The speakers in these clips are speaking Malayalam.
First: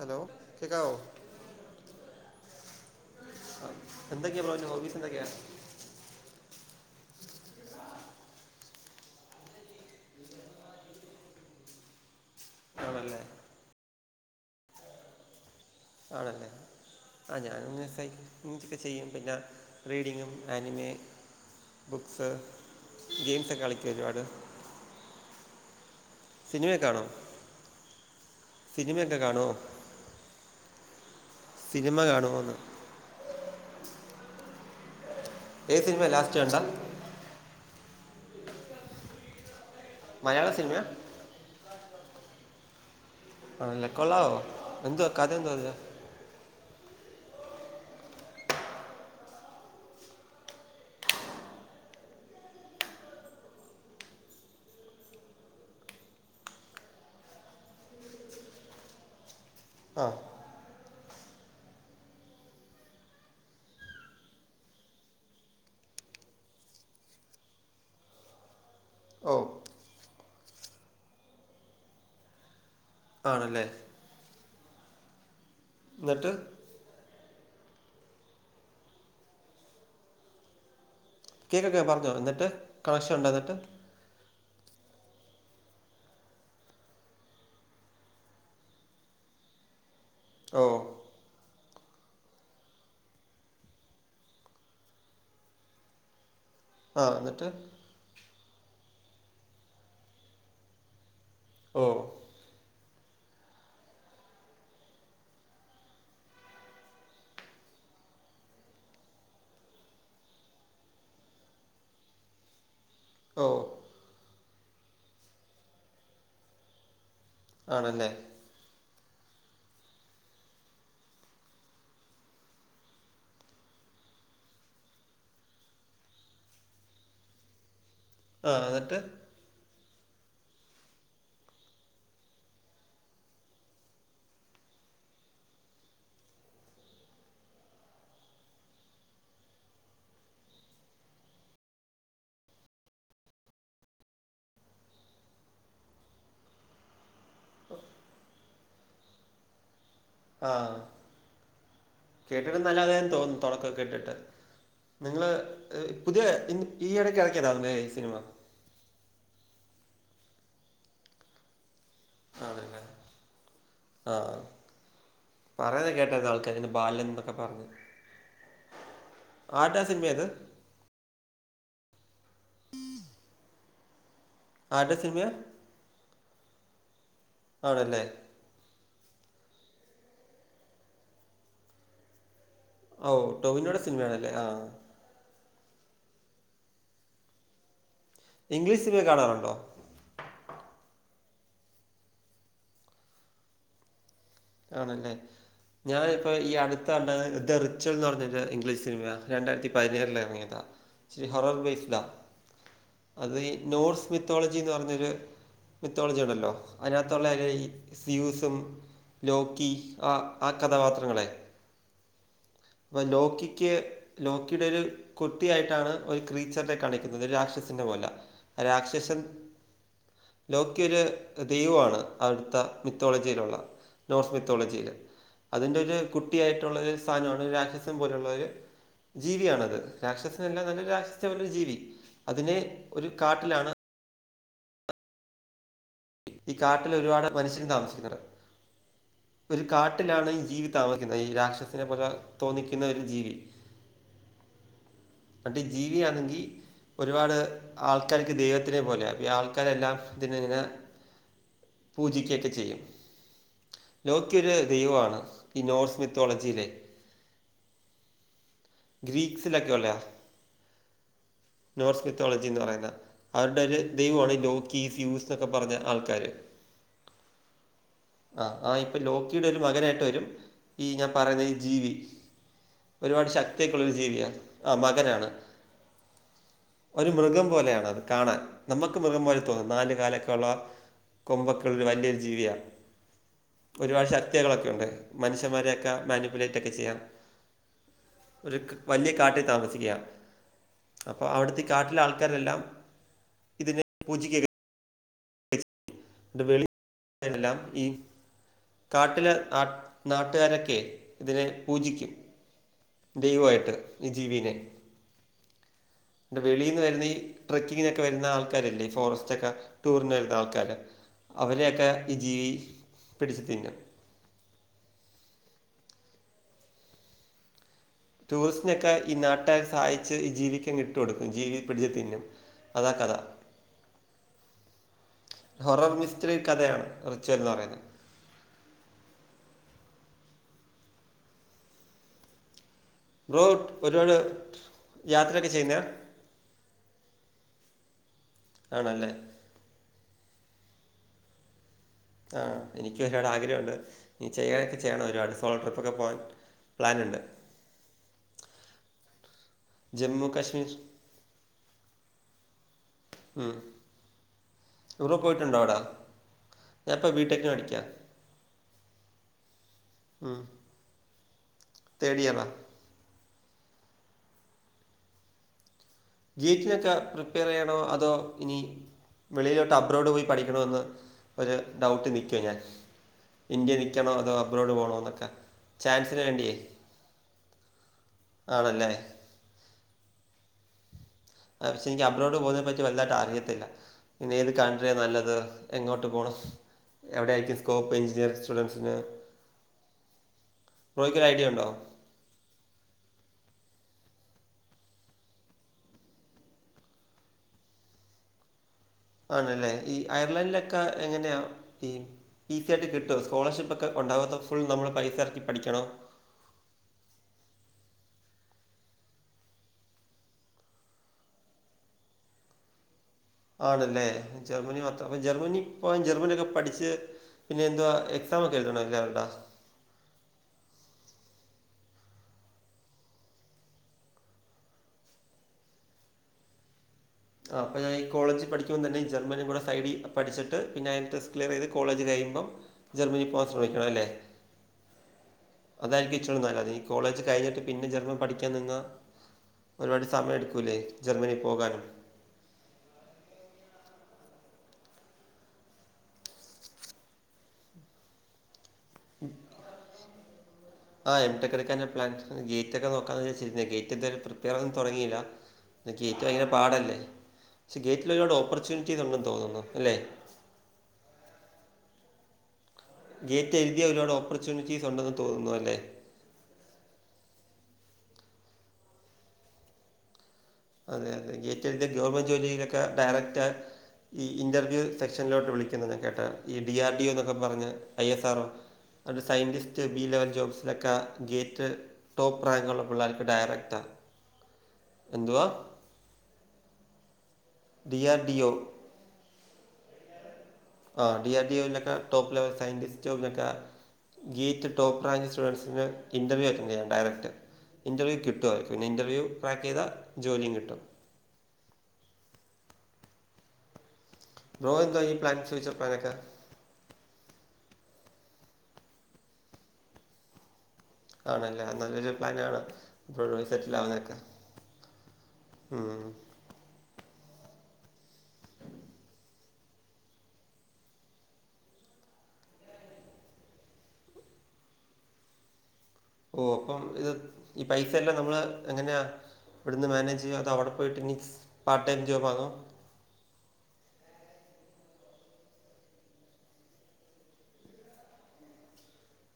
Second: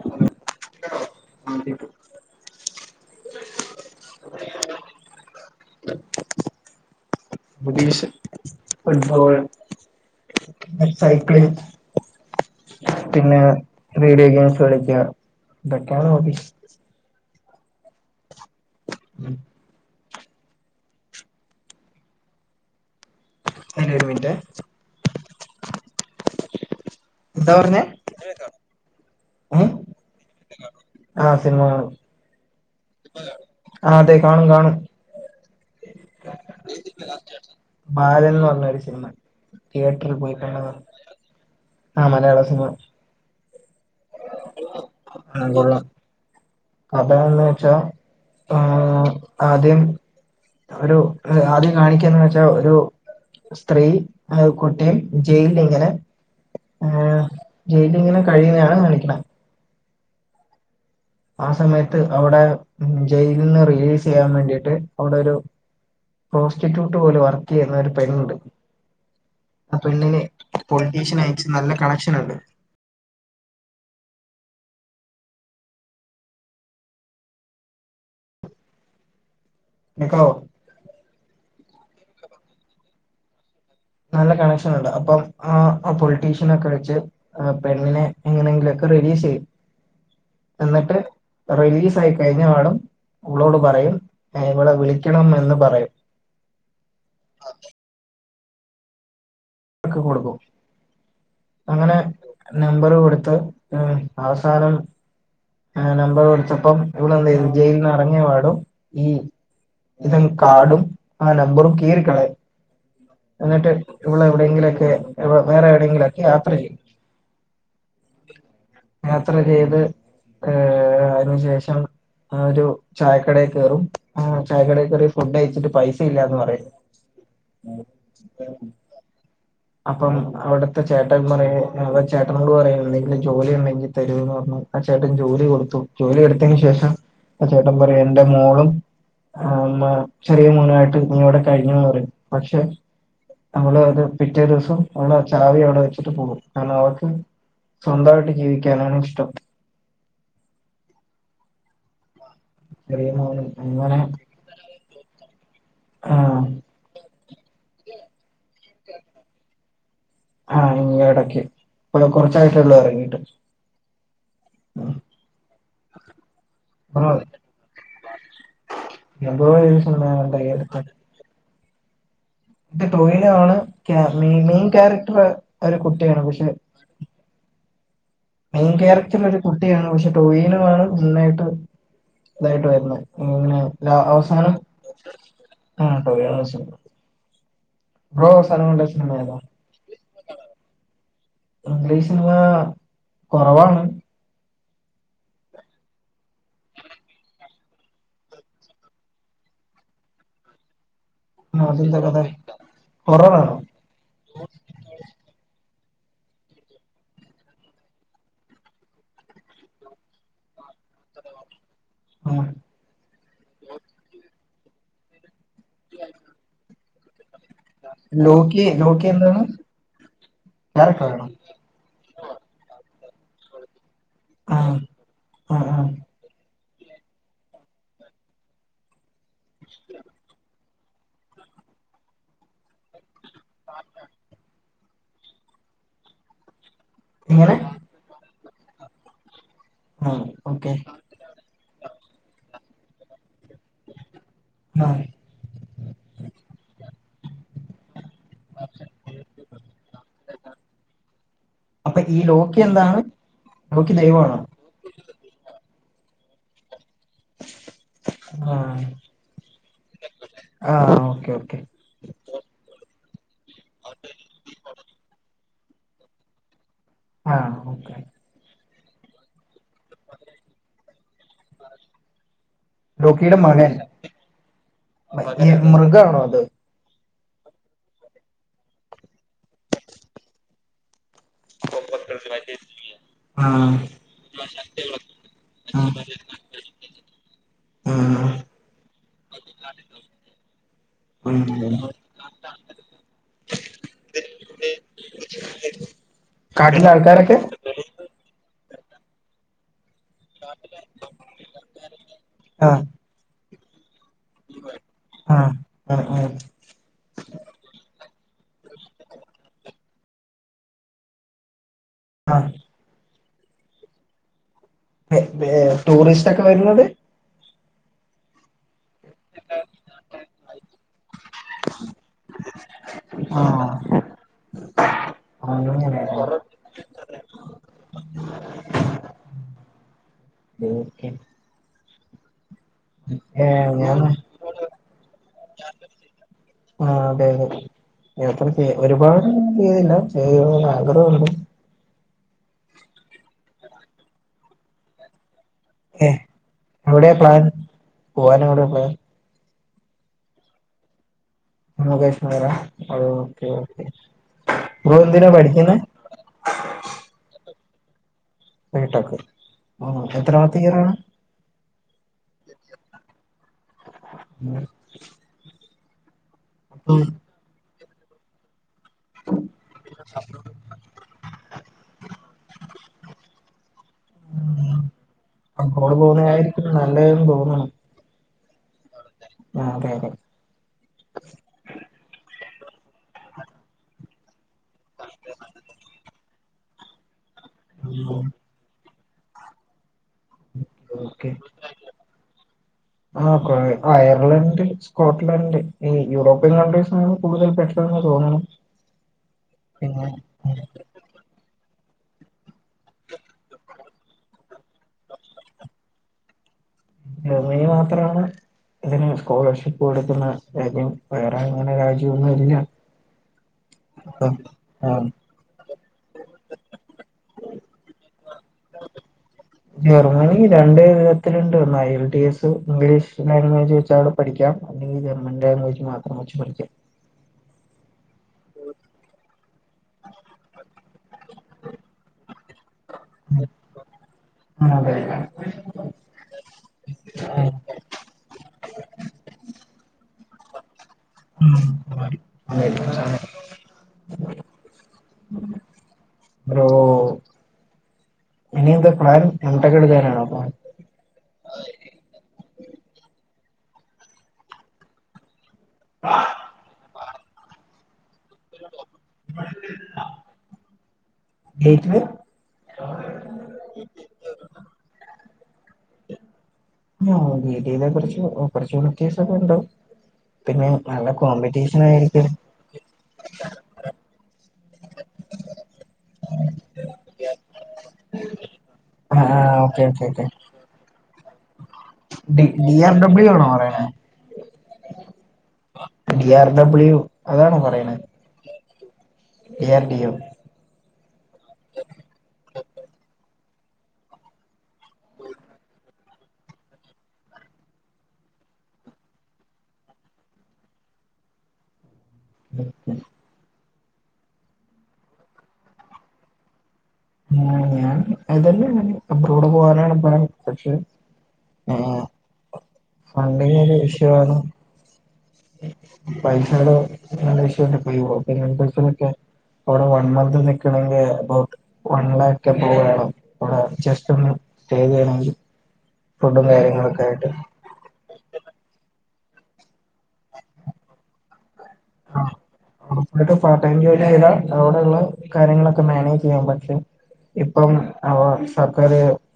ഹലോ കേക്കാവോ എന്തോകേ ഇപ്രാവശ്യം ഹോബിസ് എ ന്തോകേ [unintelligible] ഫുട്ബോള്, സൈക്ലിങ് ആണല്ലേ പിന്നെ റീഡിയോ ഗെയിംസ് കളിക്ക ആണല്ലേ ആ ഞാനൊങ്ങ [unintelligible] ചെയ്യും പിന്നെ റീഡിങ്ങും, ആനിമേ, ബുക്സ് ഗെയിംസൊക്കെ കളിക്കൊ അല്ല ഒരു ഒരുപാട് മിനിറ്റെ സിനിമയൊക്കെകാണോ? എന്താ പറഞ്ഞേ കാണുമോ ഉം ആ സിനിമ കാണും. [inaudible] കാണുന്ന്. ആ അതെ കാണും കാണും. ഏ സിനിമ ലാസ്റ്റ് കണ്ട ബാലൻന്ന് പറഞ്ഞ ഒരു സിനിമ തിയേറ്ററിൽ പോയി മലയാള കണ്ടതാ സിനിമ ആഹ് മലയാള സിനിമ. ആന്നെക്കൊള്ളാവോ എന്തുവാ കഥ എന്തുവാ അത്. കഥ ന്ന് വെച്ചാ ഉമ് ആദ്യം ഒരു ആദ്യം കാണിക്ക്യാന്ന് വെച്ചാ ഒരു സ്ത്രീ ഏ കുട്ടിയും ജയിലിലിങ്ങനെ ആ ജയിലിങ്ങനെ കഴിയുന്നതണ് കാണിക്ക് ആ ആ സമയത്ത് അവിടെ ജയിൽന്ന് റിലീസ് ചെയ്യാൻ വേണ്ടിയിട്ട് അവിടെ ഒരു പ്രോസ്റ്റിറ്റ്യൂട്ട് പോലെ വർക്ക്യ്യുന്ന ഒരു പെണ്ണ്ണ്ട് ഓ ആ പെണ്ണിന് പൊളിറ്റീഷ്യൻ അയിച്ച് നല്ല കണക്ഷൻ ഉണ്ട് ആണല്ലേ ന്നിട്ട് നിക്കോ കേക്കൊക്കെ പറഞ്ഞോ ന്നിട്ട് കാശുണ്ടോ ന്നിട്ട് നല്ല കണക്ഷൻ ഉണ്ട് അപ്പം ആ പൊളിറ്റീഷ്യൻ ഒക്കെ വെച്ച് ആ പെണ്ണിനെ എങ്ങനെങ്കിലുക്കെ റെലീസ് യ്യും ഓ എന്നിട്ട് റിലീസ് ആയി കഴിഞ്ഞ പാടം ഓളോട് പറയും ഇവളെ വിളിക്കണം എന്ന് പറയും. ആ എന്നിട്ട്? ക്ക് കൊടുക്കും ഓ അങ്ങനെ നമ്പർ കൊടുത്ത് ഉം അവസാനം നമ്പർ കൊടുത്തപ്പം ഇവിള് എന്തെയ്ത് ജയിലിൽ നിന്ന്റങ്ങിയ പാടും ഈ ഇതും കാടും അ നമ്പറും കീർ കള ഓ എന്നിട്ട് ഇവടെ എവിടെയെങ്കിലൊക്കെ വേറെ എവിടെയെങ്കിലൊക്കെ യാത്ര ചെയ്യും ആണല്ലേ യാത്ര ചെയ്ത് ഏഹ് അതിനു ശേഷം ആഹ് ഒരു ചായക്കടയിൽ കയറും ചായക്കടയിൽ കയറി ഫുഡ് കയ്ച്ചിട്ട് പൈസ ഇല്ലാന്ന് പറയുന്നു ആഹ് എന്നിട്ട് അപ്പം അവിടുത്തെ ചേട്ടൻ പറ ചേട്ടനൾ പറയണ്ടെങ്കിൽ ജോലി ഉണ്ടെങ്കിൽ തരുന്ന് പറഞ്ഞു ചേട്ടൻ ജോലി കൊടുത്തു ജോലിഎടുത്തതിന് ശേഷം ആ ചേട്ടൻ പറയും എന്റെ മോളും ആമ്മ ചെറിയ മോനായിട്ട് നീ ഇവിടെ കഴിഞ്ഞന്ന് പറയും പക്ഷെ നമ്മള് അത് പിറ്റേ ദിവസം അവള് ചാവി അവിടെ വെച്ചിട്ട് പോകും കാരണം അവക്ക് സ്വന്തായിട്ട് ജീവിക്കാനാണ് ഇഷ്ടം ആഹ് കേട്ടിട്ട് നല്ലാതെന്ന് ചെറിയ തോന്നുന്നു മോന് തുടക്കം അങ്ങനെ കേട്ടിട്ട് നിങ്ങള് പുതിയ ആഹ് ഈയിടയ്ക്കിടക്കതാണോ ഈ സിനിമ ആഹ് ഇങ്ങ് ഇടക്ക് ഇപ്പ കൊറച്ചായിട്ടേള്ളൂ ആണല്ലേ ഇറങ്ങീട്ട് പറയതെ കേട്ടാതാൾക്ക് ബാലൻ എന്നൊക്കെ പറഞ് എന്തോരം ആര്ടാ ദിവസം സിനിമേത് [inaudible] ഇ ടൊവിനോയാണ് മെയിൻ ആരുടെ ക്യാരക്ടർ സിനിമയാ ഒരു കുട്ടിയാണ് പക്ഷെ ആണല്ലേ മെയിൻ ക്യാരക്ടർ ഒരു കുട്ടിയാണ് പക്ഷെ ടോവിനോ ആണ് മുന്നായിട്ട് ഇതായിട്ട് വ ഓ ങ്ങനെ ടോവിനോയുടെ ലാ സിനിമയാണല്ലേ ആ അവസാനം ടൊവിനോ ആട്ടോന്ന് ഇംഗ്ലീഷ് സിനിമ കാണാനുണ്ടോ ഇംഗ്ലീഷ് സിനിമ കുറവാണ് ആണല്ലേ ഞാനിപ്പോൾ ഈ അടുത്തണ്ടത് ദ റിച്വൽ എന്ന് പറഞ്ഞട്ട് ഇംഗ്ലീഷ് സിനിമ രണ്ടായിരത്തി പതിനേറില് ഇറങ്ങിയ ആഹ് ഇച്ചിരി ഹൊറർ അതെന്താ ബേസ്ഡാ കഥ അത് ഹൊററാണോ നോർസ് മിത്തോളജി എന്ന് പറഞ്ഞൊരു മിത്തോളജി ഉണ്ടല്ലോ അതിനകത്തുള്ള ഈ സ്യൂസും ലോക്കി ആഹ് ആഹ് കഥാപാത്രങ്ങളെ ആഹ് അപ്പ ലോക്കിക്ക് ലോക്കിയുടെ ഒരു കുട്ടിയായിട്ടാണ് ഒരു ക്രീച്ചറിന്റെ കാണിക്ക് രാക്ഷസിന് പോലെ ലോക്കി ലോക്കി രാക്ഷസൻ എന്താണ് ലോക്കിയ. ക്യാരക്ടറാണോ ദെയവു ആണ് അടുത്ത മിത്തോളജിയിലുള്ള നോർസ് ആഹ് മിത്തോളജിയിൽ ആഹ് അതിന്റെ ആഹ് ഒരു. കുട്ടിയ ആയിട്ടുള്ള ഒരു സ്ഥാനമാണ് രാക്ഷസൻ പോലുള്ള ഒരു ജീവിയണത് രാക്ഷസൻ എല്ലാ നല്ല രാ ജീവി അതിനെ ഒരു കാട്ടിലാണ്. ആഹ് ഈ കാട്ടില് ഒരുപാട് എങ്ങനെ മനുഷ്യൻ താമസിക്കുനുണ്ട്. ഒരു ആഹ് കാട്ടിലാണ് ഈ ജീവി ഓക്കെ താമസിക്കുന്നത് ഈ രാക്ഷസനെ പോലെ തോന്നിക്കുന്ന ഒരു ജീവി. ആഹ് ജീവിയാണെങ്കിൽ ഒരുപാട്. ആൾക്കാർക്ക് ദൈവത്തിനെ പോലെ ഈ ആൾക്കാരെല്ലാം ഇതി ഇങ്ങനെ അപ്പൊ ഈ പൂജിക ഒകൊ ലോക്കി ചെയ്യും. എന്താണ് ലോക്കി ലോക്കൃ ദൈവമാണോ ഒരു ദൈവമാണ് ഈ നോർസ് മിത്തോളജിയിലെ. ആഹ് ഗ്രീക്സി ലൊക്കെ യൊള്ള ആഹ് ഓക്കെ ഓക്കെ നോർസ് മിത്തോളജി എന്ന് പറയുന്ന അവരുടെ ഒരു ദൈവമാണ് ലോക്കി, യൂത്ത് ഇപ്പം പറഞ്ഞ ആൾക്കാര് ആ ഓക്കെ ആ ആ ഇപ്പൊ ലോക്കിയുടെ ഒരു മകനായിട്ട് വരും. ഈ ഞാൻ പറയുന്ന ജീവി. ഒരുപാട് ലോക്കിയുടെ മകൻ ശക്തിയൊക്കുള്ളരു ജീവിയാ, ആ മകനാണ്. ഈ മൃഗാണോ അത് ഒരു മൃഗം പോലെയാണ് അത് കാണാൻ. നമുക്ക് മൃഗം പോലെ തോന്നും. നാല് കാലൊക്കെയുള്ള കൊമ്പക്കെ ഉള്ള ഒരു വലിയൊരു ജീവിയാ ആഹ് ഒരുപാട് ശക്തികളൊക്കെുണ്ട് മനുഷ്യന്മാരെയൊക്കെ ആഹ് മാനിപ്പുലേറ്റ് ഒക്കെ ചെയ്യാൻ ആഹ് ഒരു വലിയ കാട്ടിൽ താമസിക്ക അപ്പ ഉം അവിടുത്തെ കാട്ടിലെ ആൾക്കാരെല്ലാം ഇതിനെ പൂജിക്ക വെളി കാട്ടിലെ ആൾക്കാരൊക്കെ എല്ലാം ഈ കാട്ടിലെ ആ നാട്ടുകാരൊക്കെ ഇതിനെ പൂജിക്കും. ആഹ് ദൈവമായിട്ട് ഈ ജീവീനെ ആഹ് ആഹ് വെളിന്ന് വരുന്ന ഈ ട്രക്കിങ്ങിനൊക്കെ വരുന്ന ആൾക്കാരില്ലേ, ഈ ഫോറസ്റ്റ്ക്കെ ടൂറിന് വരുന്ന ആൾക്കാര്. അവരെയൊക്കെ ഈ ആഹ് ജീവി ആഹ് പിടിച്ചു തിന്നും. ടൂറിസ്റ്റ് ഒക്കെ വരുന്നത്. ടൂറിസ്റ്റിനൊക്കെ ഈ നാട്ടകാർ സഹായിച്ച് ഈ ജീവിക്കങ്ങ് ഇട്ട് കൊടുക്കും. ജീവി പിടിച്ച് തിന്നും. അതാ കഥാ. [unintelligible] ഇചിരിയൊരു കഥയാണ് ചെറുതാ പറയുന്നത്. [unintelligible] ബ്രോ, ഏഹ് ഞാൻ ഒരുപാട് യാത്രയൊക്കെ ചെയ്യുന്ന ആ അതെ അതെ യാത്ര ചെയ്യാ ആണല്ലേ ഒരുപാട് ഒന്നും ചെയ്യയില്ല. [unintelligible] ആഗ്രഹണ്ട് ആ എനിക്ക് ഒരുപട് ആഗ്രഹമുണ്ട്. നീ ചെയ്യാനൊ ചെയ്യണം ഒരുപാട്. കോളോ ട്രിപ്പ്ക്കെ പോകാൻ ഏഹ് എവിടെയാ പ്ലാനുണ്ട്. പ്ലാൻ പോവാൻ എവിടെയാ ഉള്ള. ജമ്മു കശ്മീർ. ജമ്മു കാശ്മീറാ, ആ ഓക്കെ, ഉം. ഓക്കെ, ബ്രോ എന്തിനാ പഠിക്കുന്നേ? ഞാനിപ്പോ ബിടെക്കിന്. പഠിക്കാ. ബിടെക്, എത്രാമത്തെ ഇയറ? തോട് ഇയറ് ഉം [unintelligible] ജീറ്റിനൊക്കെ അപ്പം പ്രിപ്പയർ ചെയ്യണോ അതോ ഇനി വെളിയിലോട്ട് അബ്രോഡ് പോയി പഠിക്കണോഎന്ന്. ഒരു ഡൗട്ട് നിക്കുവാ ഞാൻ. ഇന്ത്യ നിക്കണോ അതോ അബ്രോഡ് ഉം, പോണോ എന്നൊക്കെ, അബ്രോഡ് ചാൻസിന് വേണ്ടിയേ. പോകുന്നതായിരിക്കും നല്ലതെന്ന് തോന്നുണു ആണല്ലേ [unintelligible] പക്ഷെ എനിക്ക് അബ്രോഡ് പോകുന്നതിനെ പറ്റി വലുതായിട്ട് അറിയത്തില്ല. പിന്ന ഏത് കൺട്രിയാ നല്ലത് എങ്ങോട്ട് പോണം എവിടെ ആയിട്ട് സ്കോപ്പ് ഉം. എഞ്ചിനീയറിംഗ് സ്റ്റുഡൻറ്സിന് ഓക്കെ, ആ അയർലഡ് സ്കോട്ട്ലാൻഡ്, ഈ യൂറോപ്യൻ കൺട്രീസാണ് കൂടുതൽ പെട്ടന്ന് തോന്നുണു. ആണല്ലേ ഈ പിന്നെ അയർലൻഡിലൊക്കെ എങ്ങനെയാ, ഈ ഈസി ആയിട്ട് കിട്ടു വോ, ഈ സ്കോളർഷിപ്പ് ഒക്കെ ഒണ്ടാകത്തോ ഫുൾ നമ്മൾ പൈസ ഇറക്കി പഠിക്കണോ. മാത്രമാണ് ഇതിന് സ്കോളർഷിപ്പ് കൊടുക്കുന്ന രാജ്യം വേറെ അങ്ങനെ രാജോന്നു ഇല്ല ആണല്ലേ അപ്പം ജർമ്മനി മൊത്തം ആഹ് അപ്പം ജർമ്മനി പോവാൻ ജർമ്മനിയൊക്കെ പഠിച്ച് പിന്നെന്തുവാ എക്സാം [unintelligible] ജർമ്മനി രണ്ട് വിധത്തിലുണ്ട് ഒന്ന് I L T S English language വെച്ചവ്ടെ പഠിക്കാം [unintelligible] മാത്രം വെച്ച് പഠിക്കാം ആപ്പൊ ഞാൻ കോളേജ് പഠിക്ക്പോ തന്നെ ജർമ്മനി കൂടെ [unintelligible] പഠിട്ട് പിന്നെ അതി ടെസ് ക്ലിയർ ചെയ് കോളേജ് കഴിയുമ്പോം ജർമ്മനി പോവാൻ ശ്രമിക്കണല്ലേ? ആ [unintelligible] അതായിരിക്കിച്ചൂടെ നല്ലത് നീ കോളേജ് കഴിഞ്ഞിട്ട് പിന്നെ ജർമ്മൻ പഠിക്കാൻ നിന്ന ഒരുപാട് സമയം എടുക്കൂല്ലേ മ് [inaudible] ബ്രോ ഇനിയെന്താ പ്ലാന് [unintelligible] ആ എം ട്ക ഒക്കെ എടുക്കൻ പ്ലൻ ഗേറ്റേക്ക് നോക്കാന്ന് വെച്ചിരുന്നേ ഗേറ്റ് എന്തായാലും പ്രെപറയാൻ തുടങ്ങയില്ല ഗേറ്റ് ഭയങ്കര പാടല്ലേ പക്ഷേ ഗേറ്റിൽ ഒരുപാട് ഓപ്പർച്യൂണിറ്റീസ് ഉണ്ടെന്ന് തോന്നുന്നു അല്ലേ [unintelligible] ഗേറ്റ് എഴ്തിയ ഒരുപാട് ഓപ്പർച്യൂണിറ്റീസ് ഒണ്ടെന്ന് തോന്നുന്നു അല്ലേ? ആ വീഡിയയിലെ കൊറച്ച് ഓപ്പർച്യൂണിറ്റീസ് ഒക്കെയിണ്ട്. അതെ അതെ ഗേറ്റെഴുതി ആയിരിക്കും ഗവൺമെന്റ് ജോലിയിലൊക്കെ ഡയറക്റ്റ് ഈ ഇന്റർവ്യൂ സെക്ഷനിലോട്ട് വിളിക്കുന്നത് ഞാൻ കേട്ടാ ഈ ഡി ആർ ഡി ഒ എന്നൊക്കെ പറഞ്ഞ് ഐ എസ് ആർ ഒ അത് ആഹ് okay scientist B okay okay level ജോബ്സിലൊക്കെ ഗേറ്റ് ടോപ്പ് ഡി ഡി റാങ്കള്ള ആർ പിള്ളേർക്ക് ഡബ്ല്യു ആണോ പറയണേ ഡയറക്റ്റാണ് എന്തുവാ ഡി ആർ ഡബ്ല്യൂ അതാണോ പറയണേ ഡിയർ ടി യോ ഡി ആർ ഡി ഒ ആ ഡി ആർ ഡി യൊലൊക്കെ ടോപ്പ് ലെവൽ സയന്റിസ്റ്റുംലോക്കെ ഗീത്ത് ടോപ്പ് റാഞ്ച് സ്റ്റുഡൻറ്സിന് ഇൻറർവ്യു ആറ്റന്റ് ചെയ്യാ ഡയറക്റ്റ് ഇൻറവൂ കിട്ടു പിന്നെ ഇന്റർവ്യൂ ട്രാക്ക് ചെയ്ത ജോലിയും കിട്ടും [inaudible] ബ്രോ എന്തോ ഈ പ്ലാൻസ് [unintelligible] [unintelligible] ഞാൻ അതന്നെ അബ്രോഡ് പോവാനാണ് പ്ലാൻ പക്ഷെ ആണല്ലേ ഏഹ് നല്ലൊരു പ്ലാനാണ് [unintelligible] ഫണ്ടിങ് സെറ്റിൽ ആവുന്നൊക്കെ പൈസകയുടെ നല്ല ഇഷ്യൂണ്ട് [unintelligible] അവ്ടെ വൺ മന്ത് നിക്കണമെങ്കി എബൗട്ട് വൺ ലാക്ക് [inaudible] ഓ ഫുഡും അപ്പം കാര്യങ്ങളൊക്കെ ഇത് ആയിട്ട് ഈ പൈസയല്ലാം നമ്മള് എങ്ങനെയാ? ഇവിടുന്ന് മാനേജ് ചെയ്യോ അവിടെ പോയിട്ട് ഇനി പാർടൈം ജോബാകൊ ഇവടെ പാർടൈം ജോലി ചെയ്താൽ അവിടെയുള്ള കാര്യങ്ങളൊക്കെ മാനേജ് ചെയ്യാൻ പറ്റും ഇപ്പം സർക്കാർ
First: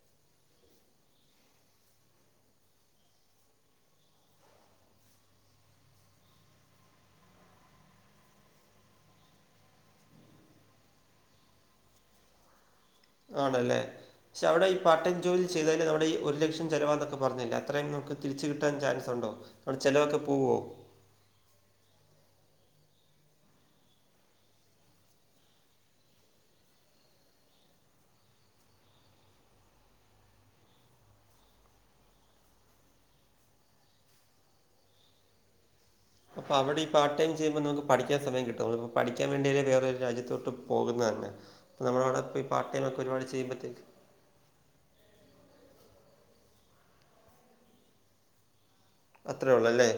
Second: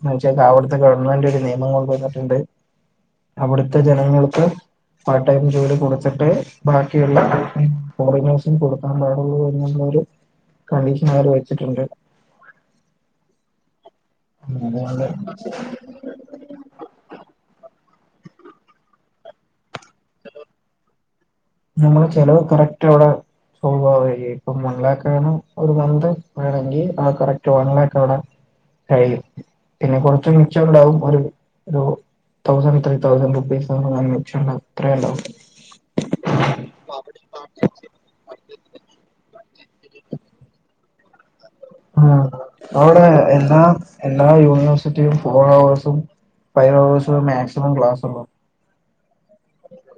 വെച്ചാ അവിടുത്തെ ഗവൺമെന്റ് ഒരു നിയമം കൊണ്ട് വന്നിട്ടുണ്ട് അവിടുത്തെ ജനങ്ങൾക്ക് പാർട്ട് ടൈം ജോലി കൊടുത്തിട്ട് ബാക്കിയുള്ള ഫോറിനേസിന് കൊടുക്കാം പാടുള്ളൂ എന്നുള്ളൊരു കണ്ടീഷനവര് വെച്ചിട്ടുണ്ട്. ആണല്ലേ പക്ഷെ അവടേ ഈ പാർട്ട് അതുകൊണ്ട് ടൈം ജോലി ചെയ്താല് നമ്മുടെ ഈ ഒരു ലക്ഷം ചിലവാെന്നൊക്കെ പറഞ്ഞില്ലേ അത്രയും നമുക്ക് തിരിച്ച് കിട്ടാൻ ചാൻസ് ഉണ്ടോ ചിലവൊക്കെ പൂവ്വോ നമ്മള് ചെലവ് കറക്റ്റവിടെ ഇപ്പം ഈ ഇപ്പം വൺ ലാക്കാണ് ഒരു മന്ത് വേണെങ്കി ആ കറക്റ്റ് വൺ ലാക്കവ്ടെ കയ്യും പിന്നെ കൊർച്ച് മിച്ചണ്ടാവും ഒരു രു തൗസൻ് ത്രീ തൗസന്റ് റുപീസ് [unintelligible] അത്രയുണ്ടാവും അപ്പ അവിടെ ഈ പാർട്ട്‌ ടൈം ചെയുമ്പോ നിങ്ങക്ക് പഠിക്കാൻ സമയം കിട്ടോ? നിങ്ങളിപ്പോ പഠിക്കാൻവേണ്ടിയല്ലേ വേറൊരു രാജ്യത്തോട്ടു പോ പോകുന്നത് തന്നെ ആഹ് നമ്മളവിടെ പാർട്ട് ടൈം ഒക്കെ അവിടെ ഒരുപാട് എല്ലാ ചെയ്യ്പത്തേക്കും എല്ലാ യൂണിവേഴ്സിറ്റിയും ഫോർ അവേഴ്സും ഫൈവ് അവവേഴ്സും മാക്സിമം ക്ലാസ് ഉള്ളു അത്രയേ ഉള്ളല്ലേ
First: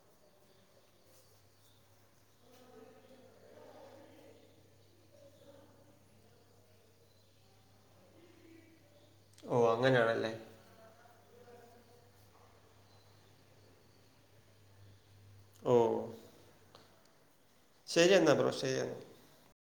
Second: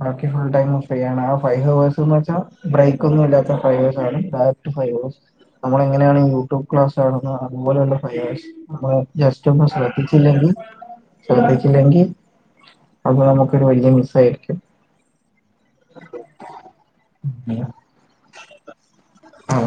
ബാക്കി ഫുൾ ടൈമും ഫ്രീയാണ് ആ ഫൈവ് ഹവേഴ്സ്ന്നു വെച്ചാൽ ബ്രേക്കൊന്നുല്ലാത്ത ഫൈവ് ഹവേഴ്സാണ് ഡേറക്ടു ഫൈവ് ഹവേയ്സ് നമ്മളെങ്ങനെയാണ് യൂട്യൂബ് ക്ലാസ്സ ണുന്നത് അതുപോലെയുള്ള ഫൈയസ് നമ്മളെ ഓ ജസ്റ്റൊന്ന് അങ്ങനെയാണല്ലേ ശ്രേദ്ധിച്ചില്ലെങ്കിൽ ശ്രദ്ധിക്കില്ലെങ്കിൽ അത് നമുക്കൊരു വലിയ മിസ്സാരിക്ക്യും. ഓഹ് [inaudible] ശെരിയെന്ന ബ്രോ ശെരി ആ